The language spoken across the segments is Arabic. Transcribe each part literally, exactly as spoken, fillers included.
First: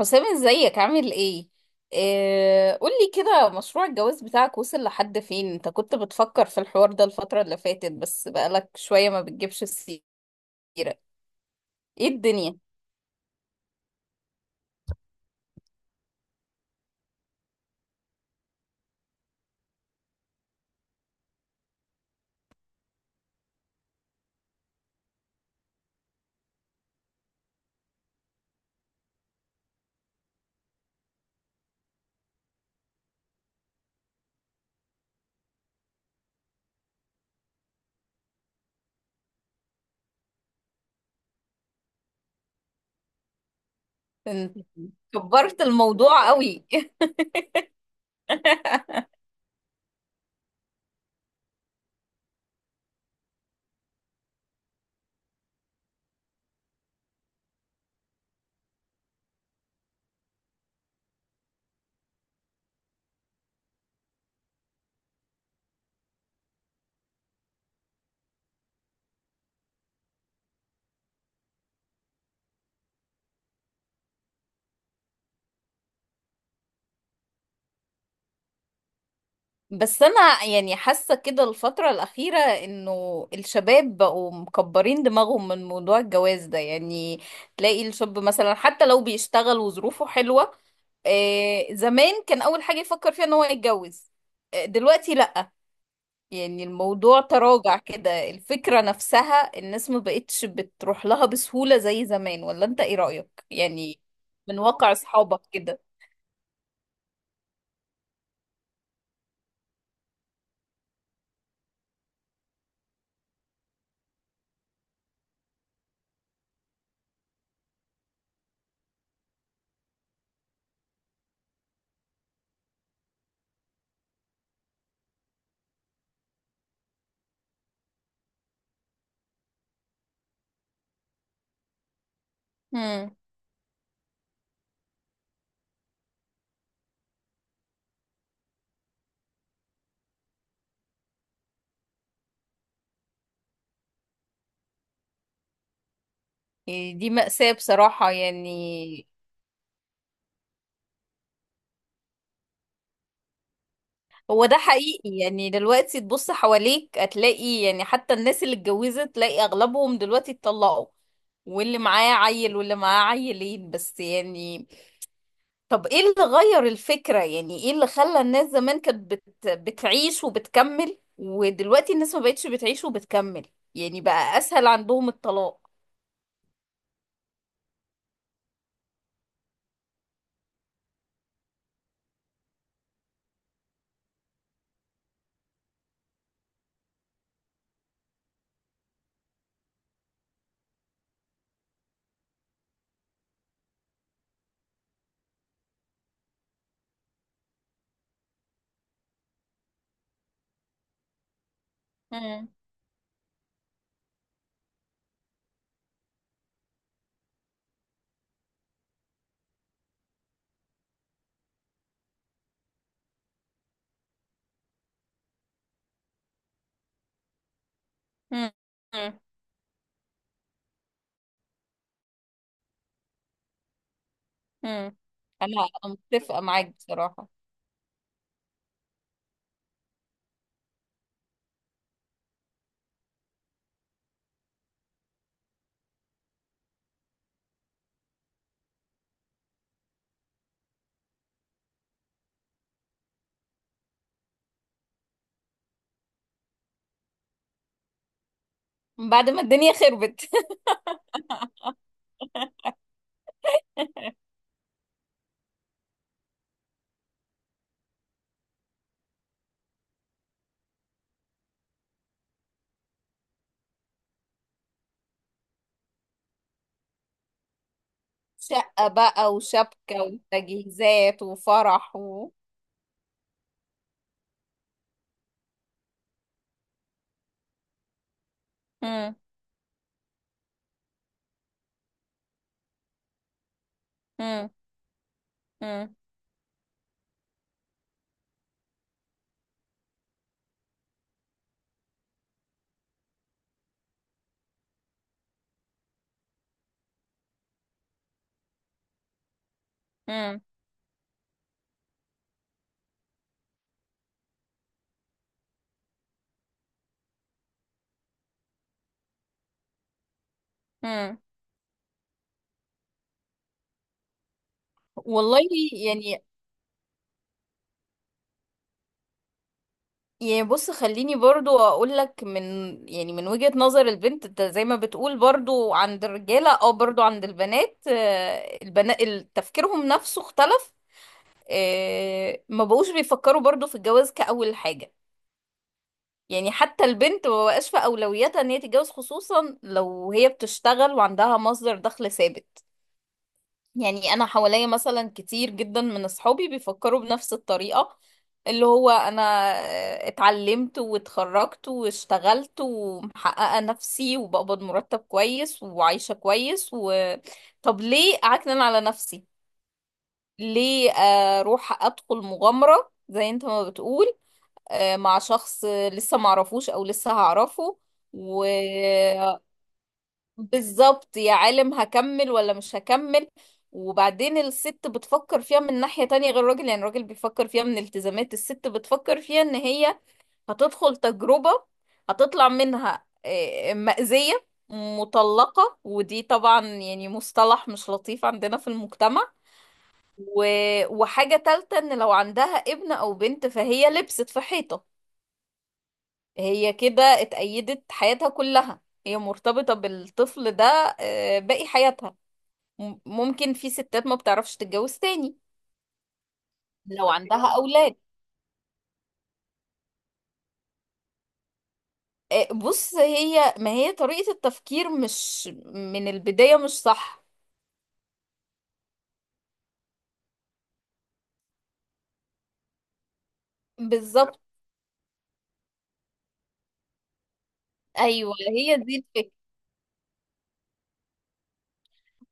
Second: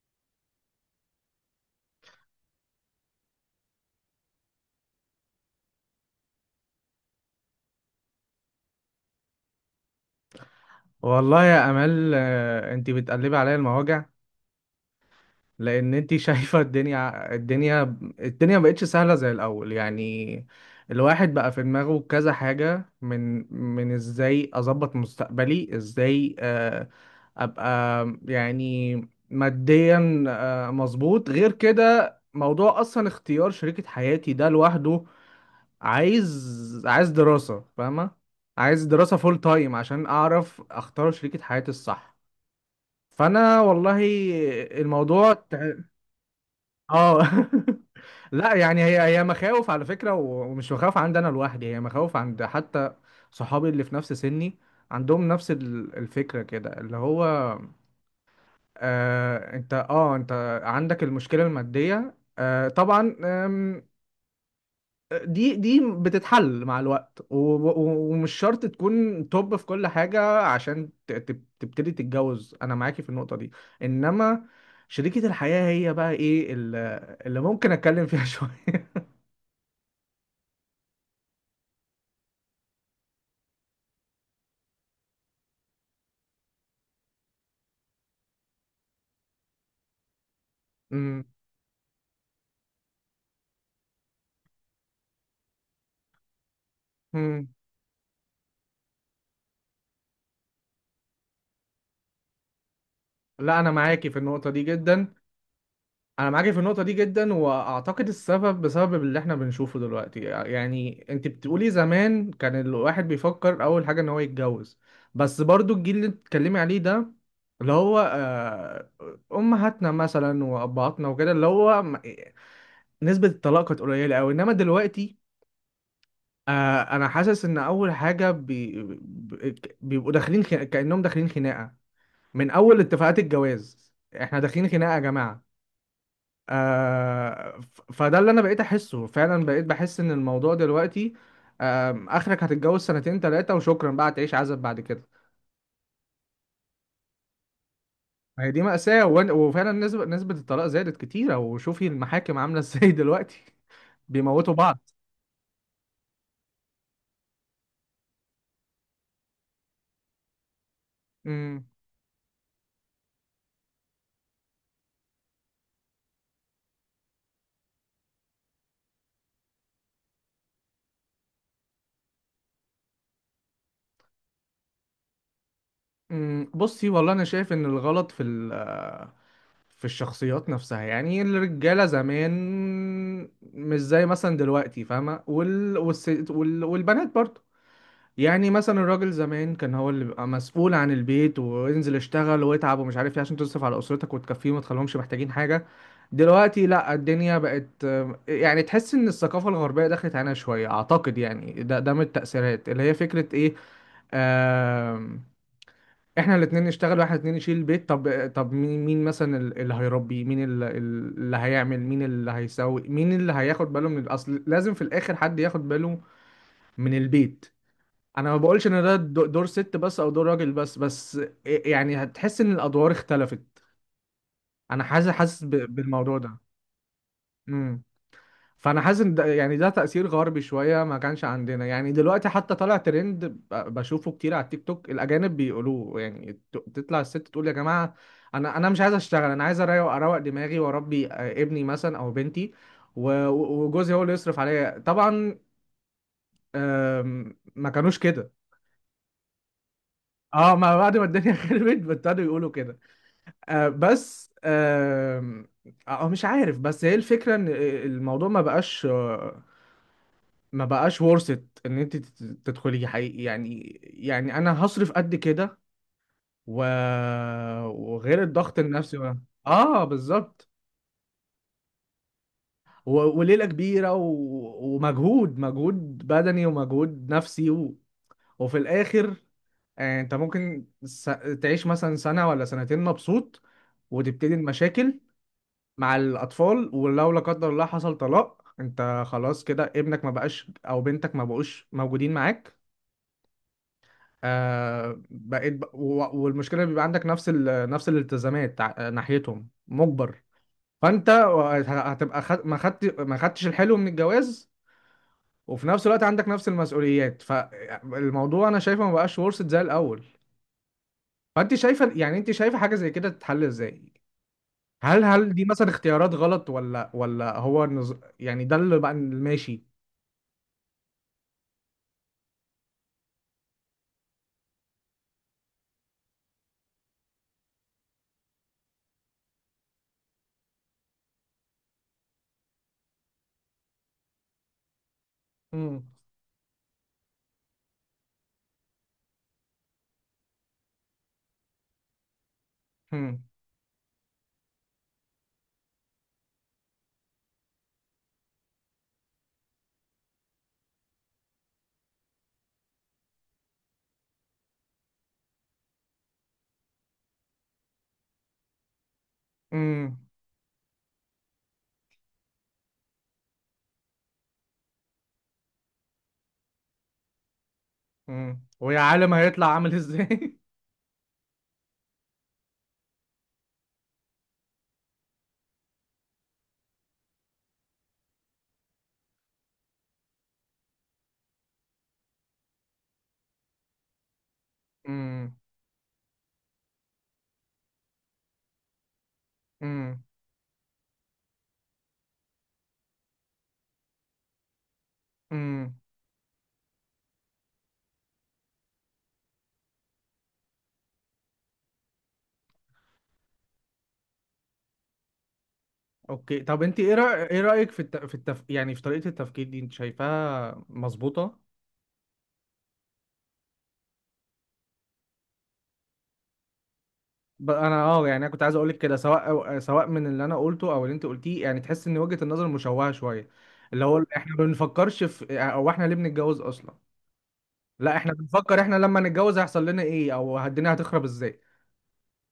حسام، ازيك عامل ايه؟ آه، قولي كده، مشروع الجواز بتاعك وصل لحد فين؟ انت كنت بتفكر في الحوار ده الفترة اللي فاتت، بس بقالك شوية ما بتجيبش السيرة. والله يا ايه امال، الدنيا؟ آه، انت بتقلبي عليا المواجع لان انت شايفه الدنيا الدنيا الدنيا مبقتش سهله زي الاول. يعني الواحد بقى في دماغه كذا حاجه، من من ازاي اظبط مستقبلي، ازاي آه، ابقى يعني ماديا آه، مظبوط. غير كده موضوع اصلا اختيار شريكه حياتي ده لوحده، عايز عايز دراسه، فاهمه؟ عايز دراسه فول تايم عشان اعرف اختار شريكه حياتي الصح. فانا والله انت الموضوع كبرت تع- الموضوع قوي. اه. لا يعني هي هي مخاوف على فكره، و- ومش مخاوف عندي انا لوحدي، هي مخاوف عند حتى صحابي اللي في نفس سني، عندهم نفس ال- الفكره كده، اللي هو آه انت اه انت عندك المشكله الماديه. آه طبعا دي دي بتتحل مع الوقت، و- و- ومش شرط تكون توب في كل حاجة عشان ت- ت- تبتدي تتجوز، أنا معاكي في النقطة دي. إنما شريكة الحياة هي بقى إيه، ال- اللي ممكن أتكلم فيها شوية. بس انا يعني حاسة كده الفترة الأخيرة انه الشباب بقوا مكبرين دماغهم من موضوع الجواز ده. يعني تلاقي الشاب مثلا حتى لو بيشتغل وظروفه حلوة، أمم. آه، زمان كان اول حاجة يفكر فيها ان هو يتجوز. آه، دلوقتي لا. يعني الموضوع أمم. تراجع كده، الفكرة نفسها الناس ما بقتش بتروح لها بسهولة زي زمان. ولا انت ايه رأيك لا أنا يعني؟ معاكي في النقطة من دي واقع جدا. اصحابك كده. انا معاكي في النقطه دي جدا، واعتقد السبب بسبب اللي احنا بنشوفه دلوقتي. يعني انت بتقولي زمان كان الواحد بيفكر اول حاجه ان هو يتجوز، بس برضو الجيل اللي بتتكلمي عليه ده، اللي هو آه، امهاتنا مثلا وابهاتنا وكده، اللي هو م- نسبه الطلاق كانت قليله قوي. انما دلوقتي آه، انا حاسس ان اول حاجه بي... بي- بيبقوا داخلين خ... كانهم داخلين خناقه من اول امم. اتفاقات الجواز. احنا داخلين خناقه يا جماعه. آه ف- فده اللي انا بقيت احسه فعلا، بقيت بحس ان الموضوع دلوقتي آم، اخرك هتتجوز سنتين ثلاثة وشكرا، بقى تعيش عزب بعد كده. دي مأساة بصراحة ما هي يعني. دي مأساة، وإن- وفعلا نسبة نسبة الطلاق زادت كتيرة، وشوفي المحاكم عاملة ازاي دلوقتي. هو بيموتوا ده بعض. حقيقي، يعني دلوقتي تبص حواليك هتلاقي يعني حتى الناس اللي اتجوزت تلاقي اغلبهم دلوقتي اتطلقوا. امم. واللي معاه عيل واللي معاه عيلين بس يعني. طب ايه اللي غير الفكرة؟ يعني ايه اللي خلى الناس زمان كانت بت... بتعيش وبتكمل ودلوقتي الناس ما بقتش بتعيش وبتكمل؟ يعني بقى اسهل عندهم الطلاق. أمم. بصي والله انا شايف ان الغلط في ال في الشخصيات نفسها. يعني الرجالة زمان مش زي مثلا دلوقتي، فاهمة؟ وال... والس... وال... والبنات برضه. يعني مثلا الراجل زمان كان هو اللي بيبقى مسؤول عن البيت، وينزل يشتغل ويتعب ومش عارف ايه، عشان تصرف على اسرتك وتكفيهم وتخليهمش محتاجين حاجه. دلوقتي لا، الدنيا بقت يعني تحس ان الثقافه الغربيه دخلت علينا شويه، اعتقد يعني ده ده من مم. التاثيرات، اللي هي فكره ايه، آم، احنا الاتنين نشتغل واحنا الاتنين نشيل البيت. طب طب مين مين مثلا ال- اللي هيربي، مين ال- ال- اللي هيعمل، مين اللي هيسوي، مين اللي هياخد باله من الاصل؟ لازم في الاخر حد ياخد باله من البيت. انا ما مم. بقولش ان ده مم. دو- دور ست بس او دور راجل بس بس يعني هتحس ان الادوار اختلفت. انا مم. حاسس حاسس ب- انا أنا بالموضوع ده. متفقة معاك بصراحة. امم. فانا حاسس ان ده يعني ده تأثير غربي شوية، ما كانش عندنا. يعني دلوقتي حتى طالع ترند، ب- بشوفه كتير على التيك توك، الاجانب بيقولوه. يعني ت- تطلع الست تقول يا جماعة، انا انا مش عايز اشتغل، انا عايز اروق اروق دماغي واربي آه، ابني مثلا او بنتي، و- و- وجوزي هو اللي يصرف عليا طبعا. آم، ما كانوش كده. بعد ما الدنيا خربت. اه، ما بعد ما الدنيا خربت ابتدوا يقولوا كده. آه بس آه آه مش عارف، بس هي الفكرة ان آه، الموضوع ما بقاش، آه، ما بقاش worth it ان انت تت- تدخلي حقيقي. يعني يعني انا هصرف قد كده، و... وغير الضغط شقة النفسي و... بقى اه وشبكة بالظبط، وتجهيزات وفرح و. و... وليلة كبيرة و... ومجهود، مجهود بدني ومجهود نفسي، و... وفي مم. الاخر آه، انت ممكن س... تعيش مثلا سنة ولا سنتين مبسوط وتبتدي مم. المشاكل مم. مع الأطفال. ولو لا قدر الله حصل طلاق، أنت خلاص كده ابنك ما بقاش أو بنتك ما بقوش موجودين معاك. آه بقيت ب... و- والمشكلة بيبقى عندك نفس ال... نفس الالتزامات ع- ناحيتهم مجبر. مم. فأنت هت- هتبقى خد... ما خدت ما خدتش الحلو من الجواز، وفي نفس الوقت عندك نفس المسؤوليات. فالموضوع أنا شايفه ما بقاش ورثة زي الأول. مم. فأنت شايفة، يعني أنت شايفة حاجة زي كده تتحل إزاي؟ هل هل دي والله، مثلا اختيارات يعني غلط، ولا ولا هو النظ... يعني ده اللي بقى ماشي؟ يعني بص، خليني برضو اقول لك من، يعني من وجهة نظر البنت، انت زي ما بتقول برضو عند الرجالة او برضو عند البنات البنات تفكيرهم نفسه اختلف. آه، ما بقوش بيفكروا برضو في الجواز كأول حاجة. امم. يعني حتى البنت ما بقاش في اولوياتها ان هي تتجوز، خصوصا لو هي بتشتغل وعندها مصدر دخل ثابت. امم. يعني انا حواليا مثلا كتير جدا من اصحابي بيفكروا بنفس الطريقة، اللي هو انا اتعلمت واتخرجت واشتغلت ومحققة نفسي وبقبض مرتب كويس وعايشة كويس و. طب ليه اعكنن على نفسي؟ امم. ليه اروح ادخل مغامرة زي انت ما بتقول، آه، مع شخص لسه معرفوش او لسه هعرفه؟ و. امم. ويا عالم هيطلع عامل ازاي. بالظبط، يا عالم هكمل ولا مش هكمل. وبعدين الست بتفكر فيها من ناحية تانية غير الراجل، يعني الراجل بيفكر فيها من التزامات، الست بتفكر فيها ان هي هتدخل تجربة هتطلع منها آه، مأزية، امم. مطلقة، ودي طبعا يعني مصطلح مش لطيف عندنا في المجتمع. امم. و. وحاجة تالتة ان لو عندها ابن او بنت فهي لبست في حيطة. امم. هي كده اتأيدت حياتها كلها، هي مرتبطة بالطفل ده آه، باقي حياتها. م- ممكن في ستات ما بتعرفش تتجوز تاني اوكي، طب انت ايه لو رأي... ايه عندها رأيك في الت... أولاد. في التف... يعني في طريقة التفكير دي، انت شايفاها مظبوطة؟ آه، بص، هي ما هي طريقة التفكير مش من البداية مش صح. ب- انا اه، يعني انا كنت عايز اقول لك كده، سواء أو... سواء من اللي انا قلته او اللي انت قلتيه، يعني تحس ان وجهة النظر مشوهة شوية، اللي هو احنا بالظبط. ما بنفكرش في او احنا ليه بنتجوز اصلا. لا احنا أيوة، بنفكر احنا هي دي لما الفكرة. نتجوز هيحصل لنا ايه، او الدنيا هتخرب ازاي.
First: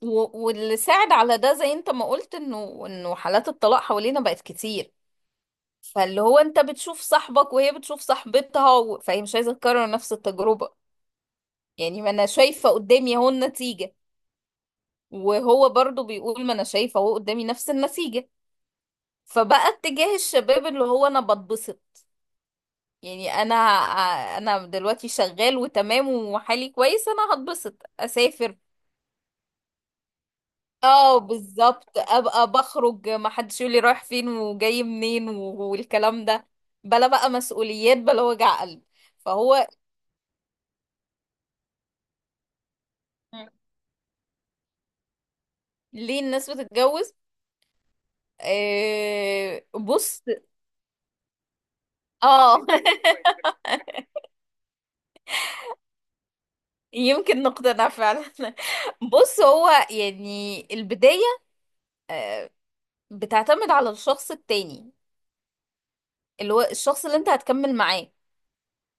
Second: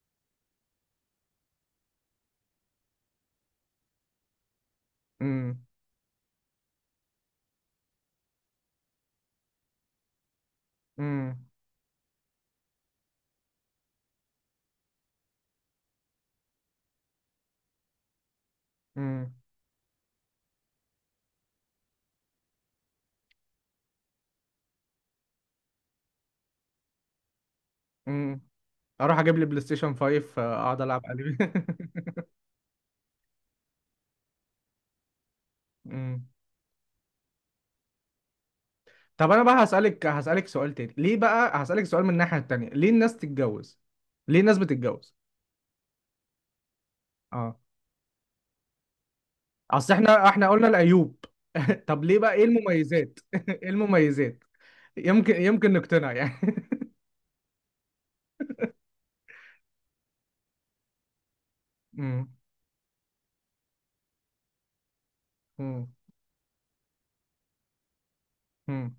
و- واللي ساعد على ده زي انت ما قلت انه انه حالات الطلاق حوالينا بقت كتير. امم. فاللي هو انت بتشوف صاحبك وهي بتشوف صاحبتها و. فهي مش عايزة تكرر نفس التجربة. امم. يعني ما انا شايفة قدامي اهو النتيجة، وهو برضو بيقول ما انا شايفة اهو قدامي نفس النتيجة. فبقى اتجاه الشباب اللي هو انا بتبسط. يعني انا انا دلوقتي شغال وتمام وحالي كويس، انا هتبسط امم. اسافر. اروح اجيب لي بلاي ستيشن خمسة، آه، اقعد العب اه عليه. بالظبط، ابقى بخرج ما حدش يقول لي رايح فين وجاي منين و- والكلام أمم. ده. بلا بقى مسؤوليات، بلا وجع قلب. طب انا بقى فهو. هسألك، هسألك سؤال تاني. ليه بقى؟ هسألك سؤال من الناحية التانية، ليه الناس مم. تتجوز، ليه الناس بتتجوز؟ ليه الناس بتتجوز؟ اه، آه، اصل بص. احنا احنا قلنا العيوب. طب ليه بقى، ايه اه. المميزات؟ ايه المميزات؟ يمكن يمكن نقتنع يعني. يمكن نقتنع فعلا. بص، هو يعني البداية أمم. بتعتمد على الشخص التاني، أمم. اللي هو الشخص اللي انت هتكمل معاه. أمم.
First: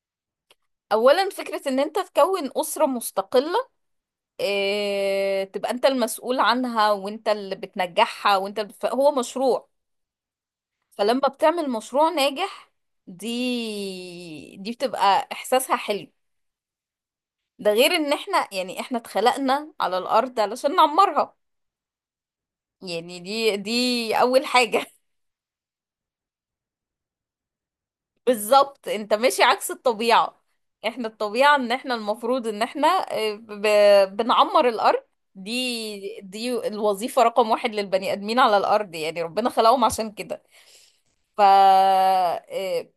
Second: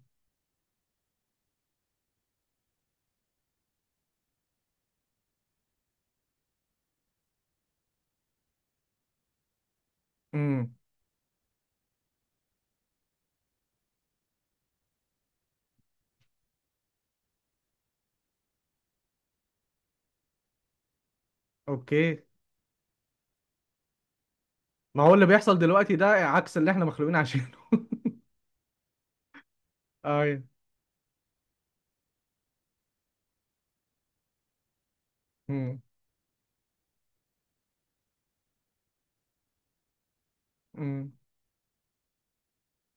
اولا فكرة ان انت تكون اسرة مستقلة، اه تبقى انت المسؤول عنها وانت اللي بتنجحها وانت اللي بتف... هو مشروع. أمم. فلما بتعمل مشروع ناجح دي دي بتبقى احساسها حلو. ده غير ان احنا يعني احنا اتخلقنا على الارض علشان نعمرها. اوكي. يعني دي دي اول حاجة. ما هو اللي بيحصل دلوقتي ده عكس اللي احنا مخلوقين عشانه. بالظبط، انت ماشي عكس اي الطبيعة. اوكي. احنا الطبيعة ان احنا المفروض ان احنا آه، ب... بنعمر الارض. أمم. دي دي الوظيفة رقم واحد للبني ادمين على الارض، يعني ربنا خلقهم عشان كده. ف آه،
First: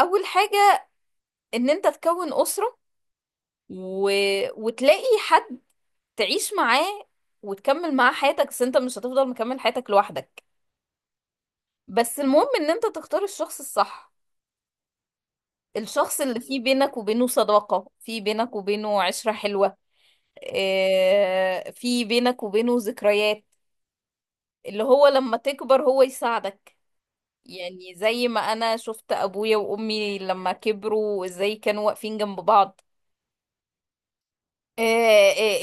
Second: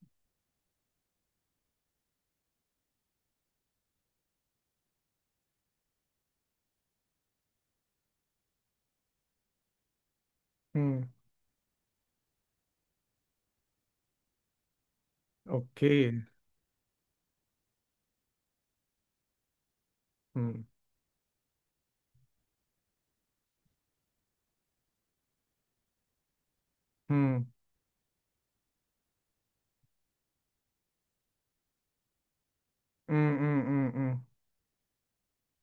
اول حاجة ان انت تكون اسرة، و. وتلاقي حد تعيش معاه وتكمل معاه حياتك، بس انت مش هتفضل مكمل حياتك لوحدك. أمم. بس المهم ان انت تختار الشخص الصح، الشخص اوكي. اللي فيه بينك وبينه صداقة، فيه بينك وبينه عشرة حلوة، أمم. آه، في بينك وبينه ذكريات، اللي هو لما تكبر هو يساعدك. أمم. يعني زي ما انا شفت ابويا وامي لما كبروا ازاي كانوا واقفين جنب بعض. أمم. أمم. آه،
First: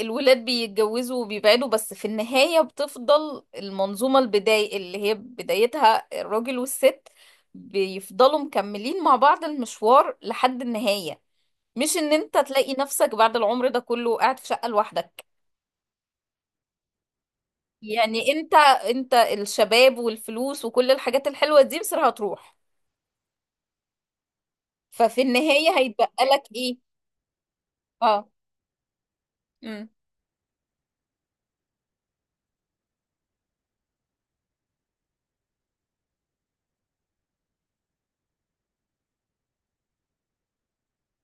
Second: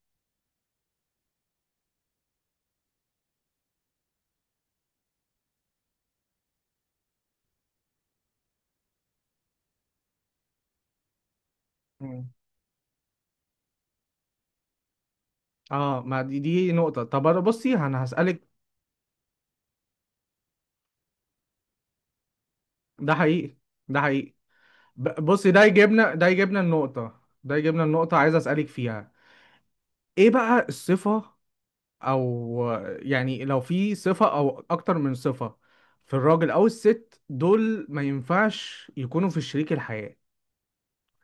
آه، الولاد بيتجوزوا وبيبعدوا، بس في النهاية بتفضل المنظومة البداية اللي هي بدايتها الراجل والست، بيفضلوا مكملين مع بعض المشوار لحد النهاية. مش ان مم. انت تلاقي نفسك بعد العمر ده كله قاعد في شقة لوحدك. اه، ما دي دي نقطة. طب أنا بصي، انا يعني هسألك. انت انت الشباب والفلوس وكل الحاجات الحلوة دي مصر هتروح، ده حقيقي، ده حقيقي. ب- ففي بصي ده النهاية يجيبنا، هيتبقى ده لك يجيبنا ايه؟ النقطة ده يجيبنا النقطة اه. عايز أسألك فيها. امم. ايه بقى الصفة او، يعني لو في صفة او اكتر من صفة في الراجل او الست دول، ما ينفعش يكونوا في شريك الحياة.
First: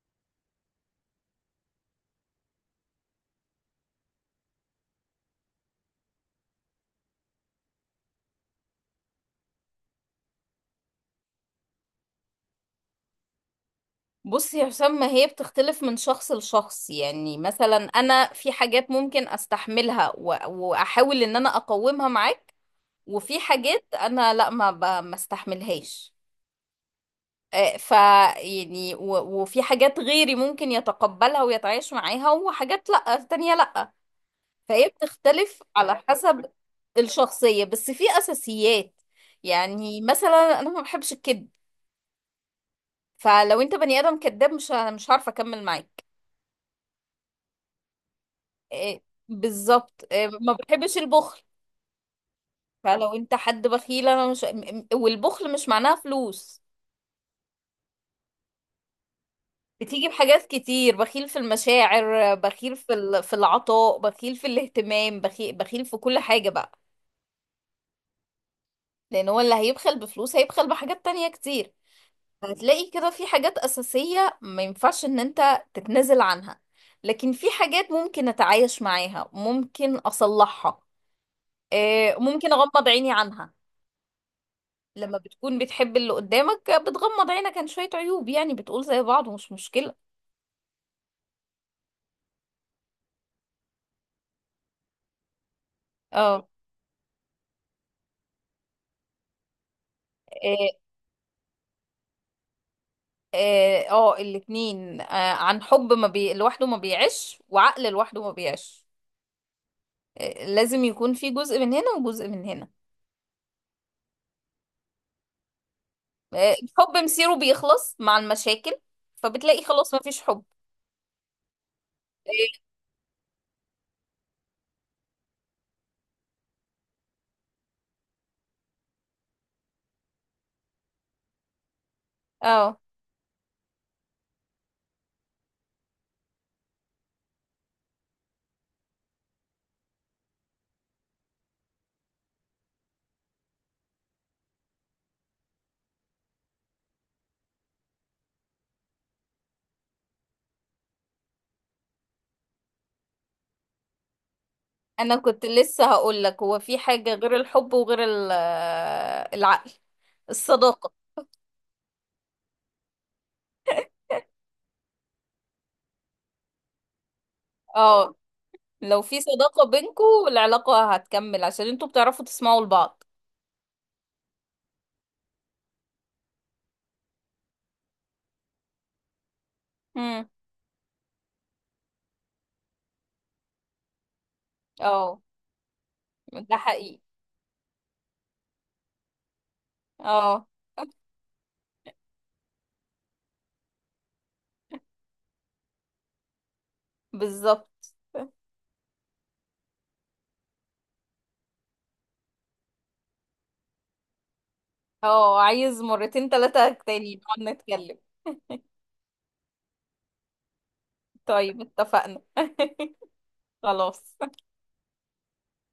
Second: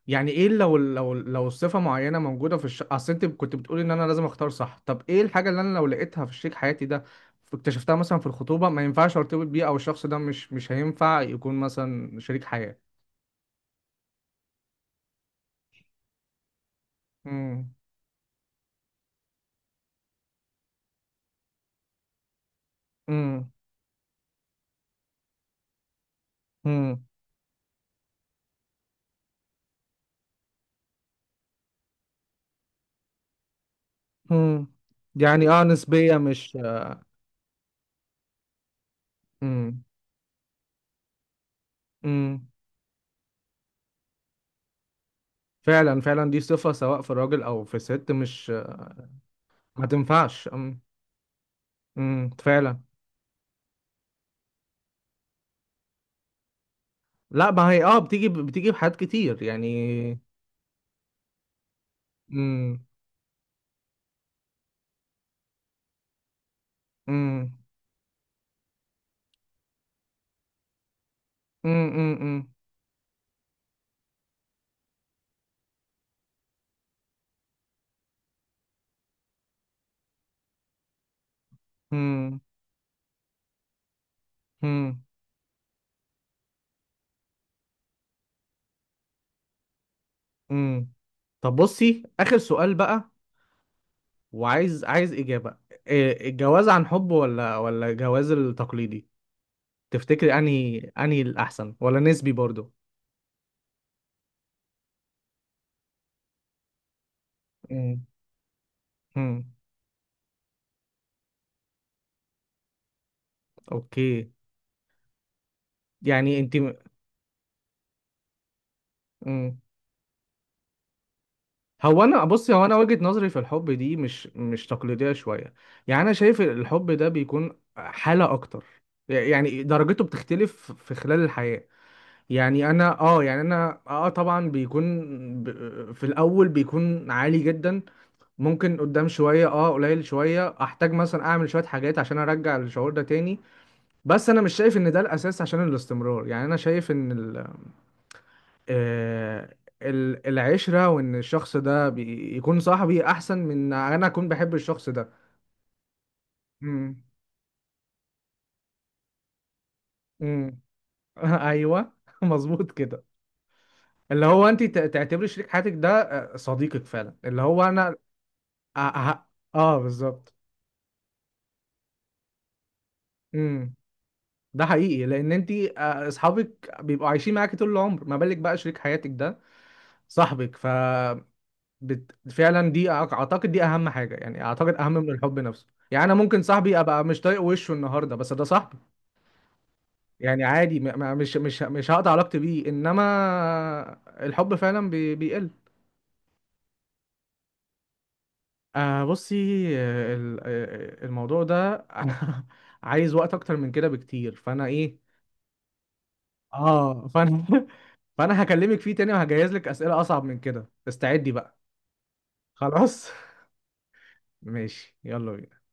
يعني ايه لو لو لو صفة معينة موجودة في الشيك، اصل انت كنت بتقولي ان انا لازم اختار صح. طب ايه الحاجة اللي انا لو لقيتها في شريك حياتي ده، اكتشفتها مثلا في الخطوبة، ما ينفعش ارتبط بيه، او الشخص ده مش مش هينفع يكون مثلا شريك حياة؟ بصي يا حسام، ما هي بتختلف من شخص لشخص، يعني امم. مثلا انا في حاجات ممكن استحملها و- واحاول ان انا اقومها معاك، وفي امم. حاجات انا لا، ما ب- ما استحملهاش. امم. آه، ف يعني و- وفي حاجات غيري ممكن يتقبلها ويتعايش معاها، وحاجات لا تانية لا. امم. فهي يعني بتختلف اه، على نسبية حسب مش. الشخصية، بس في أساسيات. امم. يعني مثلا أنا ما بحبش الكذب، امم. فلو أنت بني آدم كذاب مش مش عارفة أكمل فعلا، معاك. فعلا دي صفة سواء في الراجل او في الست، مش إيه؟ ما بالظبط، إيه. تنفعش. ما امم. بحبش البخل، امم. فعلا. فلو أنت حد بخيل أنا مش م- م- والبخل مش معناها فلوس، لا ما هي اه، بتيجي بتيجي بحاجات كتير يعني. بتيجي بحاجات كتير، بخيل في المشاعر، بخيل امم. في ال- في العطاء، بخيل في الاهتمام، بخيل بخيل في كل حاجة بقى. امم. لأن هو اللي هيبخل بفلوس هيبخل بحاجات تانية كتير. امم. امم. امم. هتلاقي كده في حاجات أساسية ما ينفعش إن أنت تتنازل عنها، لكن في حاجات ممكن أتعايش معاها، ممكن أصلحها، آه، امم. ممكن أغمض عيني عنها. امم. لما بتكون بتحب اللي قدامك بتغمض عينك عن شوية عيوب، يعني بتقول زي بعض ومش مشكلة. امم. طب بصي، آخر سؤال بقى، وعايز عايز إجابة. إيه، اه. الجواز عن حب ولا ولا الجواز التقليدي، تفتكري اه. أنهي أنهي الأحسن، ولا نسبي برضو؟ اه آه، الاتنين. آه، عن حب ما بي... لوحده ما بيعيش، وعقل امم. لوحده ما بيعيش. امم. آه، لازم يكون في جزء من هنا وجزء من هنا. أوكي، يعني آه، أنت. الحب مصيره بيخلص مع المشاكل، امم. فبتلاقي خلاص ما فيش حب. هو أنا بصي، هو إيه؟ أنا وجهة نظري في الحب دي مش مش تقليدية شوية. يعني أنا شايف الحب ده بيكون حالة أكتر، يعني درجته بتختلف في خلال الحياة. يعني اه، انا اه، يعني انا اه، آه، طبعا بيكون ب... في الاول بيكون عالي جدا. ممكن قدام شويه اه قليل شويه، احتاج مثلا اعمل شويه حاجات عشان ارجع الشعور ده تاني. بس انا مش شايف ان ده الاساس عشان الاستمرار. يعني انا شايف ان ال... آه ال- العشره، وان الشخص ده بي... يكون صاحبي احسن من انا اكون بحب الشخص ده. انا كنت لسه هقول لك هو في امم. حاجة غير الحب وغير ال- آه، العقل. امم. الصداقة. ايوه. مظبوط كده. اللي هو انت ت- تعتبري شريك حياتك ده آه، صديقك فعلا، اللي هو انا اه، لو في اه. صداقة آه بينكم بالظبط. العلاقة هتكمل عشان انتوا بتعرفوا تسمعوا لبعض. امم. ده حقيقي، لان انت اصحابك بيبقوا عايشين معاكي طول العمر، ما بالك بقى شريك حياتك ده امم. صاحبك. ف بت... فعلا دي أع- اعتقد دي اهم حاجه، يعني اعتقد اهم من اه. الحب نفسه. يعني انا ممكن ده صاحبي حقيقي. ابقى مش طايق وشه النهارده، بس ده صاحبي، يعني اه عادي. م... م- مش مش مش هقطع علاقتي بيه. انما الحب فعلا بي... بيقل. بالظبط. آه بصي، آه، ال- آه، الموضوع ده، انا عايز وقت اكتر من كده بكتير، فانا ايه، اه، عايز مرتين تلاتة اه تاني نقعد فانا. نتكلم. فانا هكلمك فيه تاني وهجهز لك اسئله اصعب من كده، استعدي بقى. طيب، اتفقنا. خلاص. خلاص. ماشي، يلا بينا.